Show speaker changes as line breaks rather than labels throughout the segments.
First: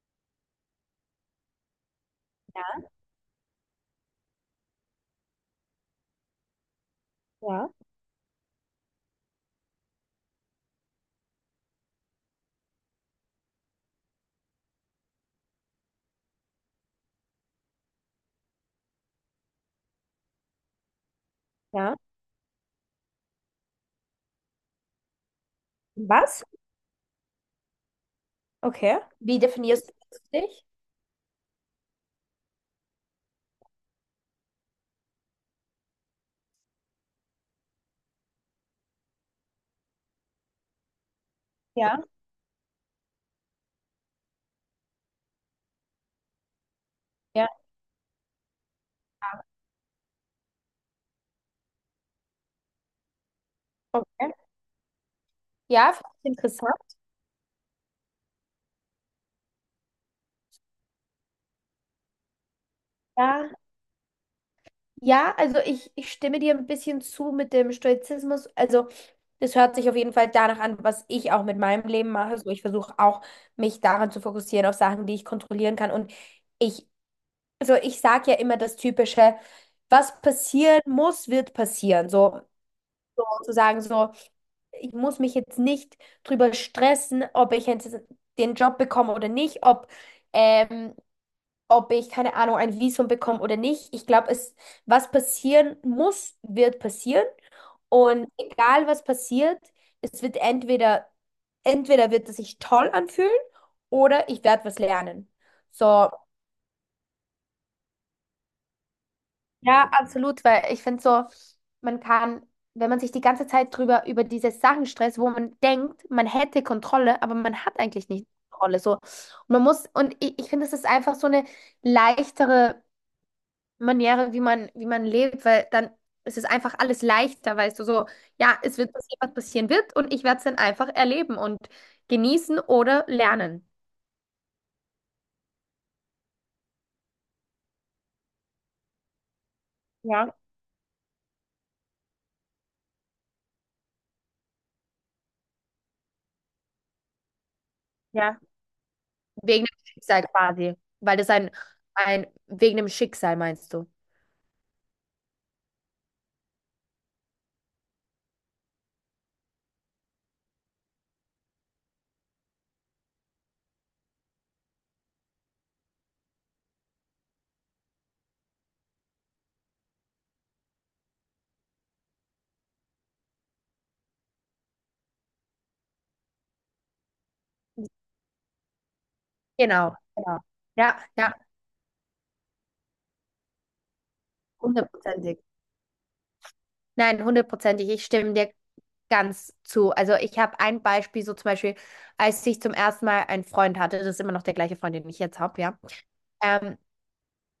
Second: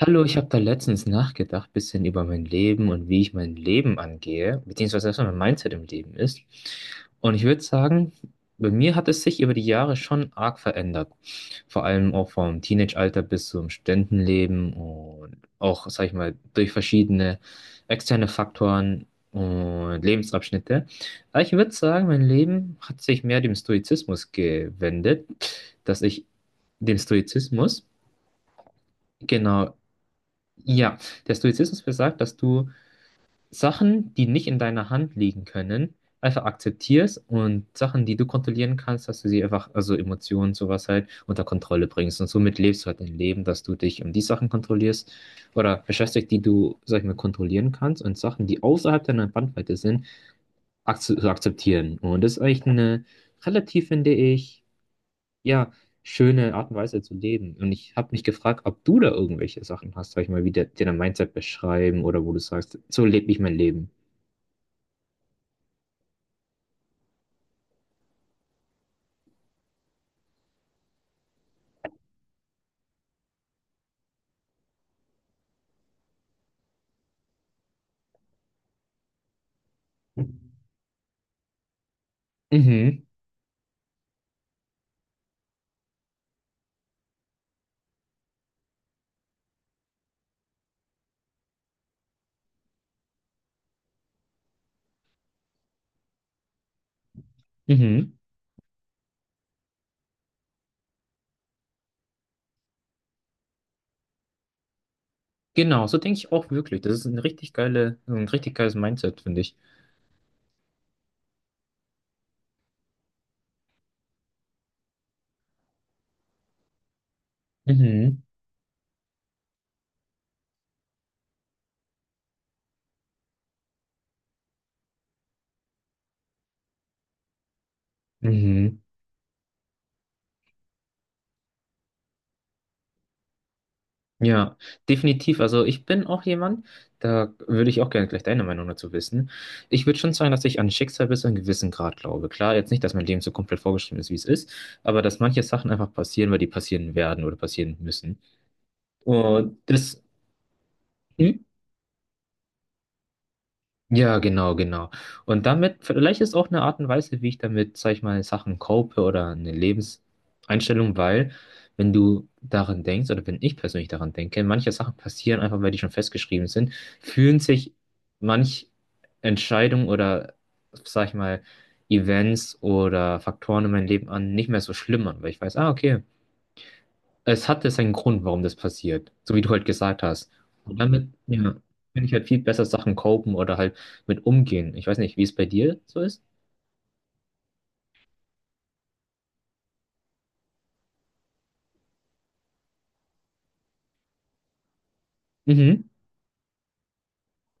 Hallo, ich habe da letztens nachgedacht, bisschen über mein Leben und wie ich mein Leben angehe, beziehungsweise was so mein Mindset im Leben ist. Und ich würde
Ja,
sagen, bei mir hat es sich über die Jahre schon arg verändert. Vor allem auch vom Teenage-Alter bis zum Studentenleben und auch, sag ich mal, durch verschiedene externe Faktoren und Lebensabschnitte. Aber ich würde
ja.
sagen, mein Leben hat sich mehr dem Stoizismus gewendet, dass ich
Was?
dem Stoizismus,
Okay. Wie
genau,
definierst du dich?
ja, der Stoizismus besagt, dass du Sachen, die nicht in deiner Hand liegen können, einfach akzeptierst und Sachen, die du kontrollieren kannst, dass du sie einfach, also Emotionen, sowas halt, unter Kontrolle
Ja,
bringst. Und somit lebst du halt dein Leben, dass du dich um die Sachen kontrollierst oder beschäftigst, die du, sag ich mal,
ja,
kontrollieren kannst und Sachen, die außerhalb deiner Bandweite sind, ak zu akzeptieren. Und das ist eigentlich eine relativ, finde
okay.
ich, ja,
Ja, finde ich
schöne Art und
interessant.
Weise zu leben. Und ich habe mich gefragt, ob du da irgendwelche Sachen hast, sag ich mal, dir dein Mindset beschreiben oder wo du sagst, so lebe ich
Ja,
mein Leben.
ja, also ich stimme dir ein bisschen zu mit dem Stoizismus. Also das hört sich auf jeden Fall danach an, was ich auch mit meinem Leben mache. So, ich versuche auch, mich daran zu fokussieren, auf Sachen, die ich kontrollieren kann. Und ich, also ich sage ja immer das Typische, was passieren muss, wird passieren. So
Mhm,
zu sagen, so. Ich muss mich jetzt nicht drüber stressen, ob ich jetzt den Job bekomme oder nicht, ob, ähm, ob ich, keine Ahnung, ein Visum bekomme oder nicht. Ich glaube, es, was passieren muss, wird passieren.
mhm.
Und egal was passiert, es wird entweder, entweder wird es sich toll anfühlen oder ich werde was lernen.
Genau, so
So,
denke ich auch wirklich. Das ist ein richtig geiles Mindset, finde ich.
ja, absolut, weil ich finde so, man kann, wenn man sich die ganze Zeit drüber über diese Sachen stresst, wo man denkt, man hätte Kontrolle, aber man hat eigentlich
Mhm,
nicht Kontrolle. So. Und man muss, und ich finde, es ist einfach so eine leichtere Maniere, wie man lebt, weil dann ist es einfach alles leichter, weißt du, so, ja, es
mhm.
wird passieren, was passieren wird, und ich werde es dann einfach erleben und genießen oder lernen.
Ja, definitiv. Also ich bin auch jemand, da würde ich auch gerne gleich deine Meinung dazu wissen. Ich würde schon sagen,
Ja,
dass ich an Schicksal bis zu einem gewissen Grad glaube. Klar, jetzt nicht, dass mein Leben so komplett vorgeschrieben ist, wie es ist, aber dass manche Sachen einfach passieren, weil die passieren werden oder passieren müssen.
ja.
Und
Wegen dem
das
Schicksal quasi. Weil das
hm?
ein, wegen dem Schicksal meinst du.
Ja, genau, genau. Und damit, vielleicht ist auch eine Art und Weise, wie ich damit, sag ich mal, Sachen cope oder eine Lebenseinstellung, weil, wenn du daran denkst, oder wenn ich persönlich daran denke, manche Sachen passieren einfach, weil die schon festgeschrieben sind, fühlen sich manch Entscheidung oder, sag ich mal, Events oder Faktoren in meinem Leben an, nicht mehr so schlimm an, weil ich weiß, ah, okay, es hatte seinen Grund, warum das passiert, so wie du halt
Genau,
gesagt hast.
genau.
Und
Ja,
damit,
ja,
ja, kann ich halt viel besser Sachen copen oder halt mit umgehen. Ich weiß nicht, wie es
hundertprozentig.
bei dir so ist.
Nein, hundertprozentig. Ich stimme dir ganz zu. Also ich habe ein Beispiel, so zum Beispiel, als ich zum ersten Mal einen Freund hatte, das ist immer noch der gleiche Freund, den ich jetzt habe, ja.
Mhm.
Ähm,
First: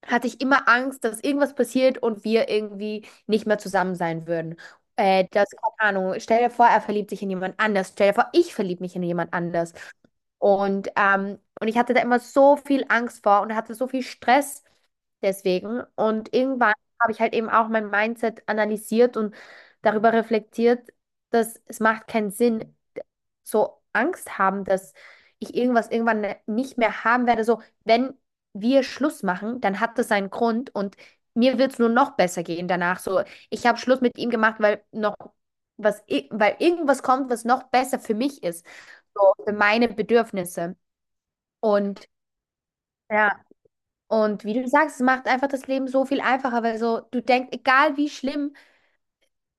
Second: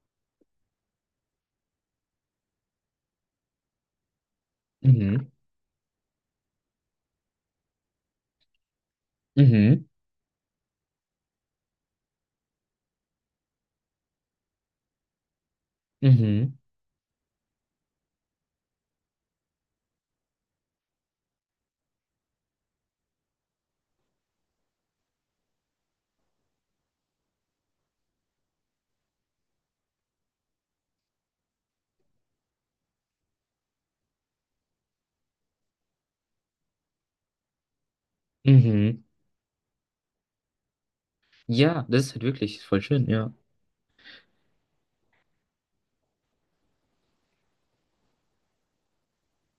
hatte ich immer Angst, dass irgendwas passiert und wir irgendwie nicht mehr zusammen sein würden.
Mhm.
Das, keine Ahnung, stell dir vor, er verliebt sich in jemand anders. Stell dir vor, ich verliebe mich in jemand anders.
Mhm.
Und ich hatte da immer so viel Angst vor und hatte so viel Stress deswegen. Und
Mhm.
irgendwann habe ich halt eben auch mein Mindset analysiert und darüber reflektiert, dass es macht keinen Sinn, so Angst haben, dass ich irgendwas irgendwann nicht mehr haben werde. So, wenn wir Schluss machen, dann hat das seinen Grund und mir wird es nur noch besser gehen danach. So, ich habe Schluss mit ihm gemacht, weil noch weil irgendwas kommt, was noch besser für mich ist,
Mhm.
so für meine Bedürfnisse.
Ja, das
Und
ist halt wirklich voll schön, ja.
ja, und wie du sagst, es macht einfach das Leben so viel einfacher, weil so du denkst, egal wie schlimm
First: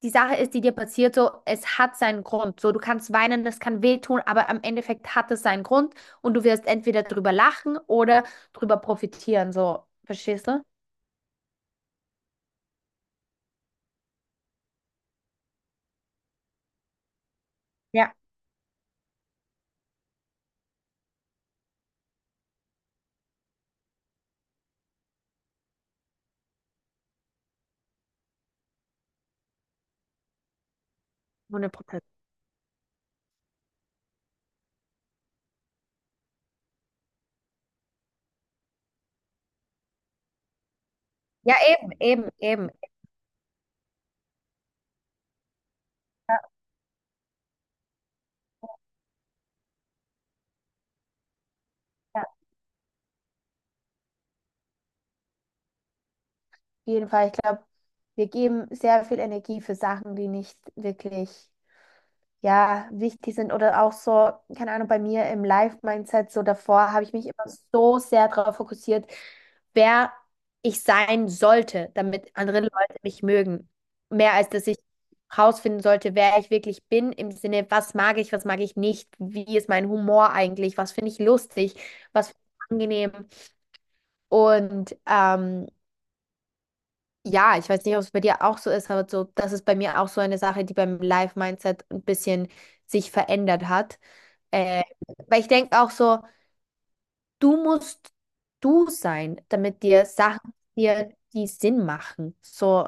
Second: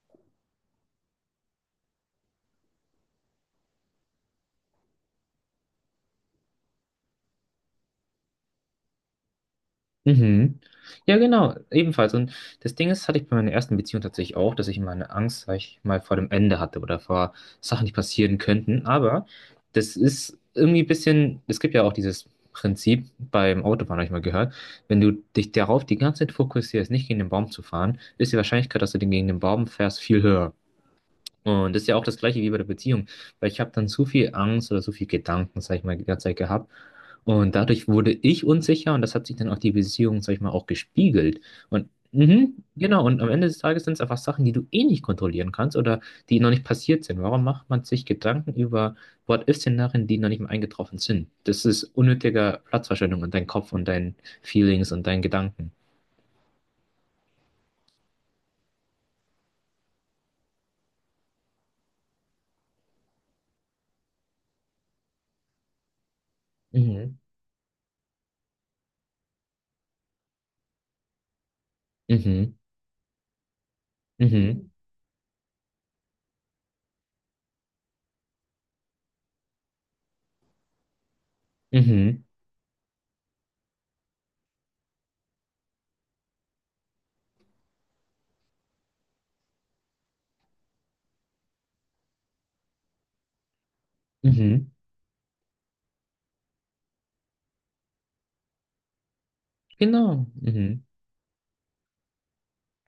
die Sache ist, die dir passiert, so es hat seinen Grund. So, du kannst weinen, das kann wehtun, aber am Endeffekt hat es seinen Grund und du wirst entweder drüber lachen oder drüber profitieren. So, verstehst
Mhm.
du?
Ja, genau, ebenfalls. Und das Ding ist, hatte ich bei meiner ersten Beziehung tatsächlich auch, dass ich immer eine Angst, sag ich mal, vor dem Ende hatte oder vor Sachen, die
Ja.
passieren könnten. Aber das ist irgendwie ein bisschen, es gibt ja auch dieses Prinzip beim Autofahren, habe ich mal gehört, wenn du dich darauf die ganze Zeit fokussierst, nicht gegen den Baum zu fahren, ist die Wahrscheinlichkeit, dass du den gegen den Baum fährst, viel höher.
100
Und das ist ja
Prozent.
auch das Gleiche wie bei der Beziehung, weil ich habe dann zu viel Angst oder zu viel Gedanken, sag ich mal, die ganze Zeit gehabt. Und dadurch wurde ich unsicher und das hat sich dann auch die Beziehung, sag ich mal, auch gespiegelt.
Ja,
Und
eben, eben,
mhm,
eben.
genau, und am Ende des Tages sind es einfach Sachen, die du eh nicht kontrollieren kannst oder die noch nicht passiert sind. Warum macht man sich Gedanken über What-if-Szenarien, die noch nicht mal eingetroffen sind? Das ist
Ja, auf
unnötiger Platzverschwendung in deinem Kopf und deinen Feelings und deinen Gedanken.
jeden Fall. Ich glaube, wir geben sehr viel Energie für Sachen, die nicht wirklich, ja, wichtig sind. Oder auch so, keine Ahnung, bei mir im Life-Mindset, so davor habe ich
Mhm.
mich immer so sehr darauf fokussiert, wer ich sein sollte, damit
Mhm.
andere Leute mich mögen. Mehr als dass
Mhm.
ich rausfinden sollte, wer ich wirklich bin, im Sinne, was mag ich nicht, wie ist mein Humor eigentlich, was finde ich lustig,
Mhm.
was finde ich angenehm. Und ja, ich weiß nicht, ob es bei dir auch so ist, aber so, das ist bei mir auch so eine Sache, die beim Life-Mindset ein bisschen sich verändert hat.
Mhm. Mhm.
Äh, weil ich denke auch so, du musst du sein, damit dir
Genau.
Sachen
Mhm.
dir die Sinn machen. So,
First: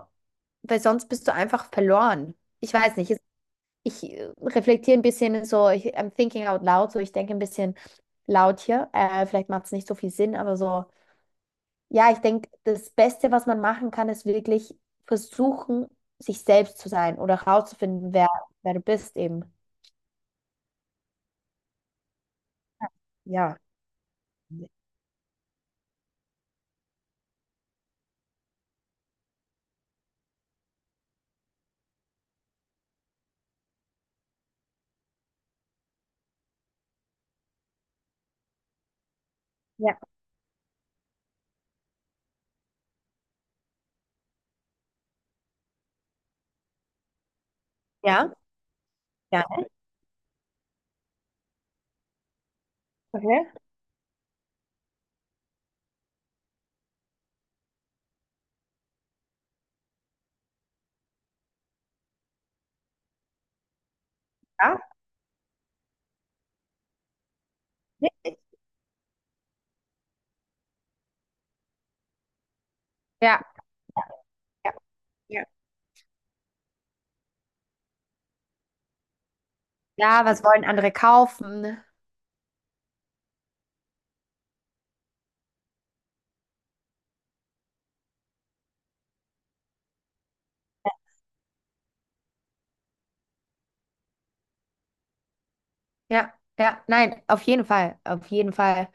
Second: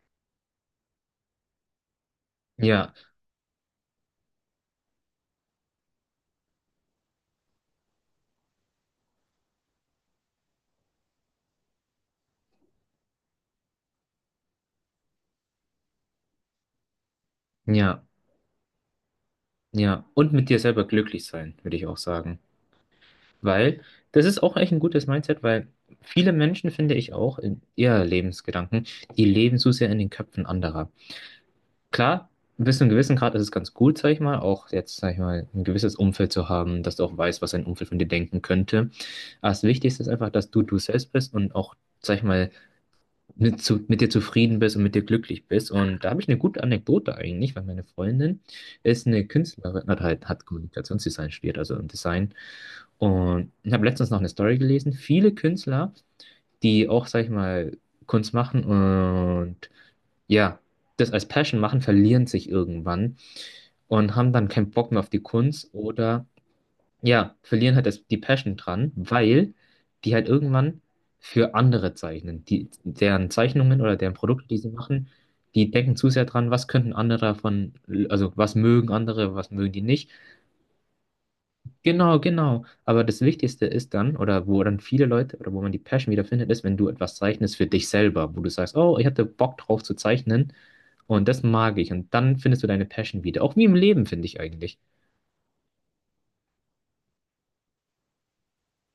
weil sonst bist du einfach verloren. Ich
Ja.
weiß nicht, ich reflektiere ein bisschen so, ich, I'm thinking out loud, so ich denke ein bisschen laut hier. Vielleicht macht es nicht so viel Sinn, aber so. Ja, ich denke, das Beste, was man machen kann, ist wirklich versuchen, sich selbst zu sein oder
Ja,
herauszufinden, wer, wer du bist eben.
ja. Und mit dir selber glücklich sein, würde ich auch sagen.
Ja.
Weil das ist auch echt ein gutes Mindset, weil viele Menschen, finde ich auch, in ihr Lebensgedanken, die leben so sehr in den Köpfen anderer. Klar, bis zu einem gewissen Grad ist es ganz gut, sag ich mal, auch jetzt, sag ich mal, ein gewisses Umfeld zu haben, dass du auch weißt, was dein Umfeld von dir denken könnte. Aber das
Ja,
Wichtigste ist einfach, dass du du selbst bist und auch, sag ich mal, mit dir zufrieden bist und mit dir glücklich bist. Und da habe ich eine gute Anekdote eigentlich, weil meine
ja,
Freundin ist eine
ja,
Künstlerin, hat Kommunikationsdesign studiert, also im Design.
okay.
Und ich habe letztens noch eine Story gelesen. Viele Künstler, die auch, sag ich mal, Kunst machen und ja, das als Passion machen, verlieren sich irgendwann und haben dann keinen
Ja,
Bock mehr auf die Kunst oder ja, verlieren halt die
richtig.
Passion dran, weil die halt irgendwann für andere zeichnen. Die, deren
Ja,
Zeichnungen oder deren Produkte, die sie
ja,
machen,
ja.
die denken zu sehr dran, was könnten andere davon, also was mögen andere, was mögen die nicht.
Ja, was wollen andere kaufen?
Genau, genau. Aber das Wichtigste ist dann, oder wo dann viele Leute, oder wo man die Passion wiederfindet, ist, wenn du etwas zeichnest für dich selber, wo du sagst, oh, ich hatte Bock drauf zu zeichnen und das mag ich. Und dann findest du deine Passion wieder. Auch wie im Leben, finde ich eigentlich.
Ja, ja, nein, auf jeden Fall, auf jeden Fall.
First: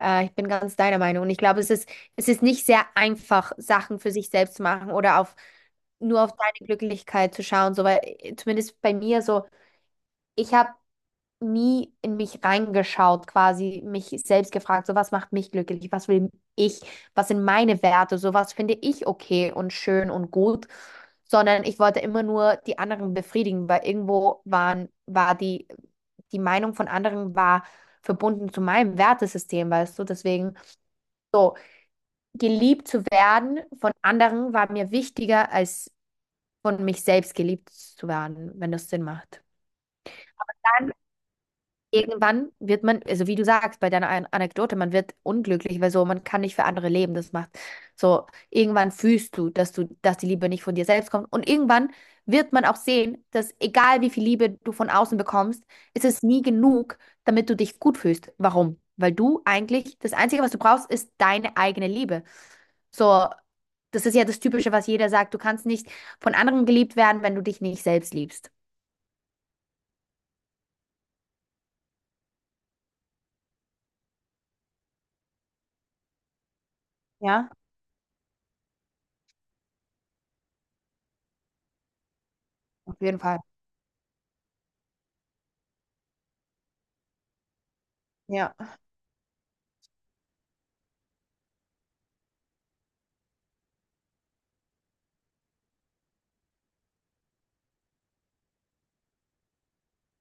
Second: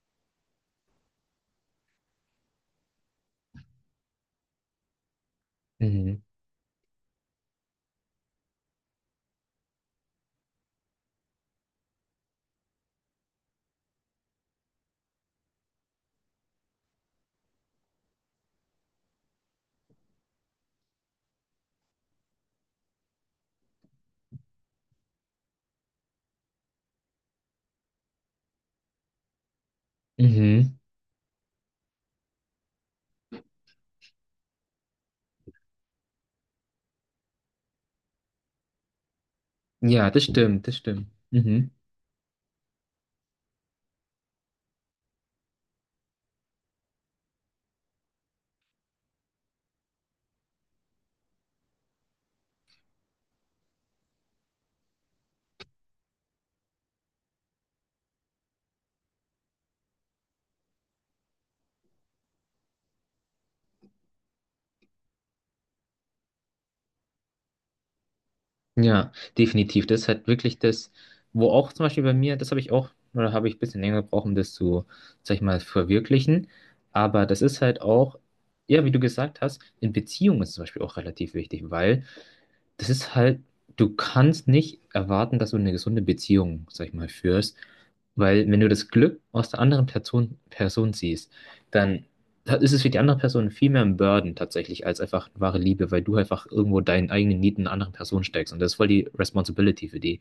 Ich bin ganz deiner Meinung und ich glaube, es ist nicht sehr einfach, Sachen für sich selbst zu machen oder auf
Mhm.
nur auf deine Glücklichkeit zu schauen, so weil zumindest bei mir so, ich habe nie in mich reingeschaut, quasi mich selbst gefragt, so was macht mich glücklich, was will ich, was sind meine Werte, so was finde ich okay und schön und gut, sondern ich wollte immer nur die anderen befriedigen, weil irgendwo waren, war die, die Meinung von anderen war verbunden zu meinem Wertesystem, weißt du, deswegen
Mhm.
so geliebt zu werden von anderen war mir wichtiger als von mich selbst geliebt zu werden, wenn das Sinn macht.
Ja, das stimmt, das stimmt. Mhm.
Irgendwann wird man, also wie du sagst, bei deiner Anekdote, man wird unglücklich, weil so, man kann nicht für andere leben. Das macht so, irgendwann fühlst du, dass die Liebe nicht von dir selbst kommt. Und irgendwann wird man auch sehen, dass egal wie viel Liebe du von außen bekommst, ist es nie genug, damit du dich gut fühlst. Warum? Weil du eigentlich, das Einzige, was du brauchst, ist deine eigene Liebe. So, das ist ja das Typische, was jeder sagt. Du kannst nicht von anderen geliebt werden, wenn du dich nicht selbst liebst.
Ja, definitiv. Das ist halt wirklich das, wo auch zum Beispiel bei mir, das habe ich auch, oder habe ich ein bisschen länger gebraucht, um das zu, sag ich mal, verwirklichen. Aber das
Ja,
ist halt auch, ja, wie du gesagt hast, in Beziehungen ist es zum Beispiel auch relativ wichtig, weil das
auf
ist
jeden Fall.
halt, du kannst nicht erwarten, dass du eine gesunde Beziehung, sag ich mal, führst, weil
Ja,
wenn du das Glück aus der Person siehst, dann da ist es für die andere Person viel mehr ein Burden tatsächlich als einfach wahre Liebe, weil du einfach irgendwo deinen eigenen Need in einer anderen Person steckst und das ist voll die Responsibility für die.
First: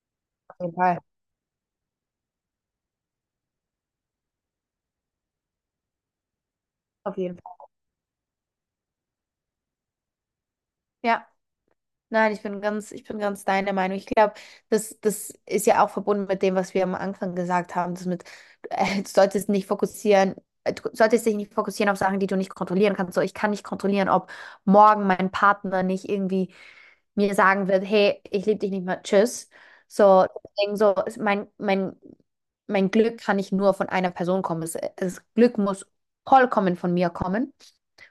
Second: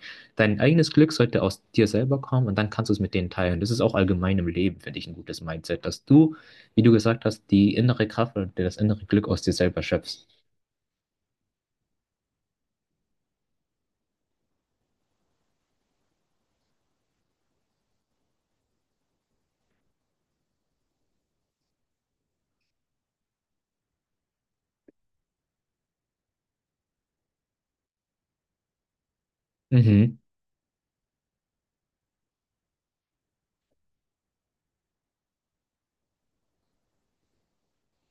auf
Dein
jeden
eigenes
Fall.
Glück sollte aus dir selber kommen und dann kannst du es mit denen teilen. Das ist auch allgemein im Leben, finde ich, ein gutes Mindset, dass du, wie du
Auf
gesagt
jeden
hast,
Fall.
die innere Kraft und das innere Glück aus dir selber schöpfst.
Ja. Nein, ich bin ganz deiner Meinung. Ich glaube, das, das ist ja auch verbunden mit dem, was wir am Anfang gesagt haben, das mit, du solltest nicht fokussieren, du solltest dich nicht fokussieren auf Sachen, die du nicht kontrollieren kannst. So, ich kann nicht kontrollieren, ob morgen mein Partner nicht irgendwie mir sagen wird, hey, ich liebe dich nicht mehr, tschüss.
Mhm,
So, deswegen so, ist mein, mein, mein Glück kann nicht nur von einer Person kommen. Es, Glück muss vollkommen von mir kommen.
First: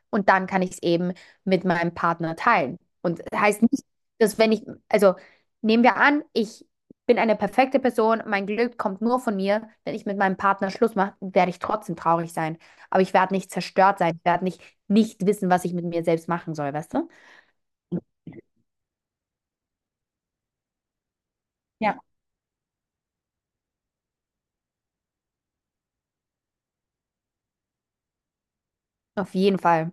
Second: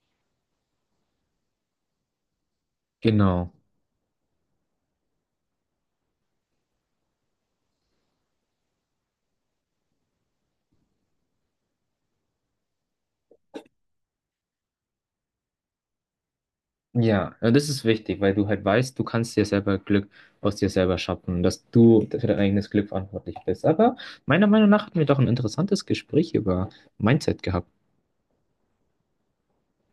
Und dann kann ich es eben mit meinem Partner teilen. Und das
genau.
heißt nicht, dass wenn ich, also nehmen wir an, ich bin eine perfekte Person, mein Glück kommt nur von mir. Wenn ich mit meinem Partner Schluss mache, werde ich trotzdem traurig sein. Aber ich werde nicht zerstört sein, ich werde nicht, nicht wissen, was ich mit mir selbst machen soll, weißt du?
Ja, und das ist wichtig, weil du halt weißt, du kannst dir selber Glück aus dir selber schaffen, dass
Ja.
du für dein eigenes Glück verantwortlich bist. Aber meiner Meinung nach hatten wir doch ein interessantes Gespräch über Mindset gehabt.
Auf jeden Fall.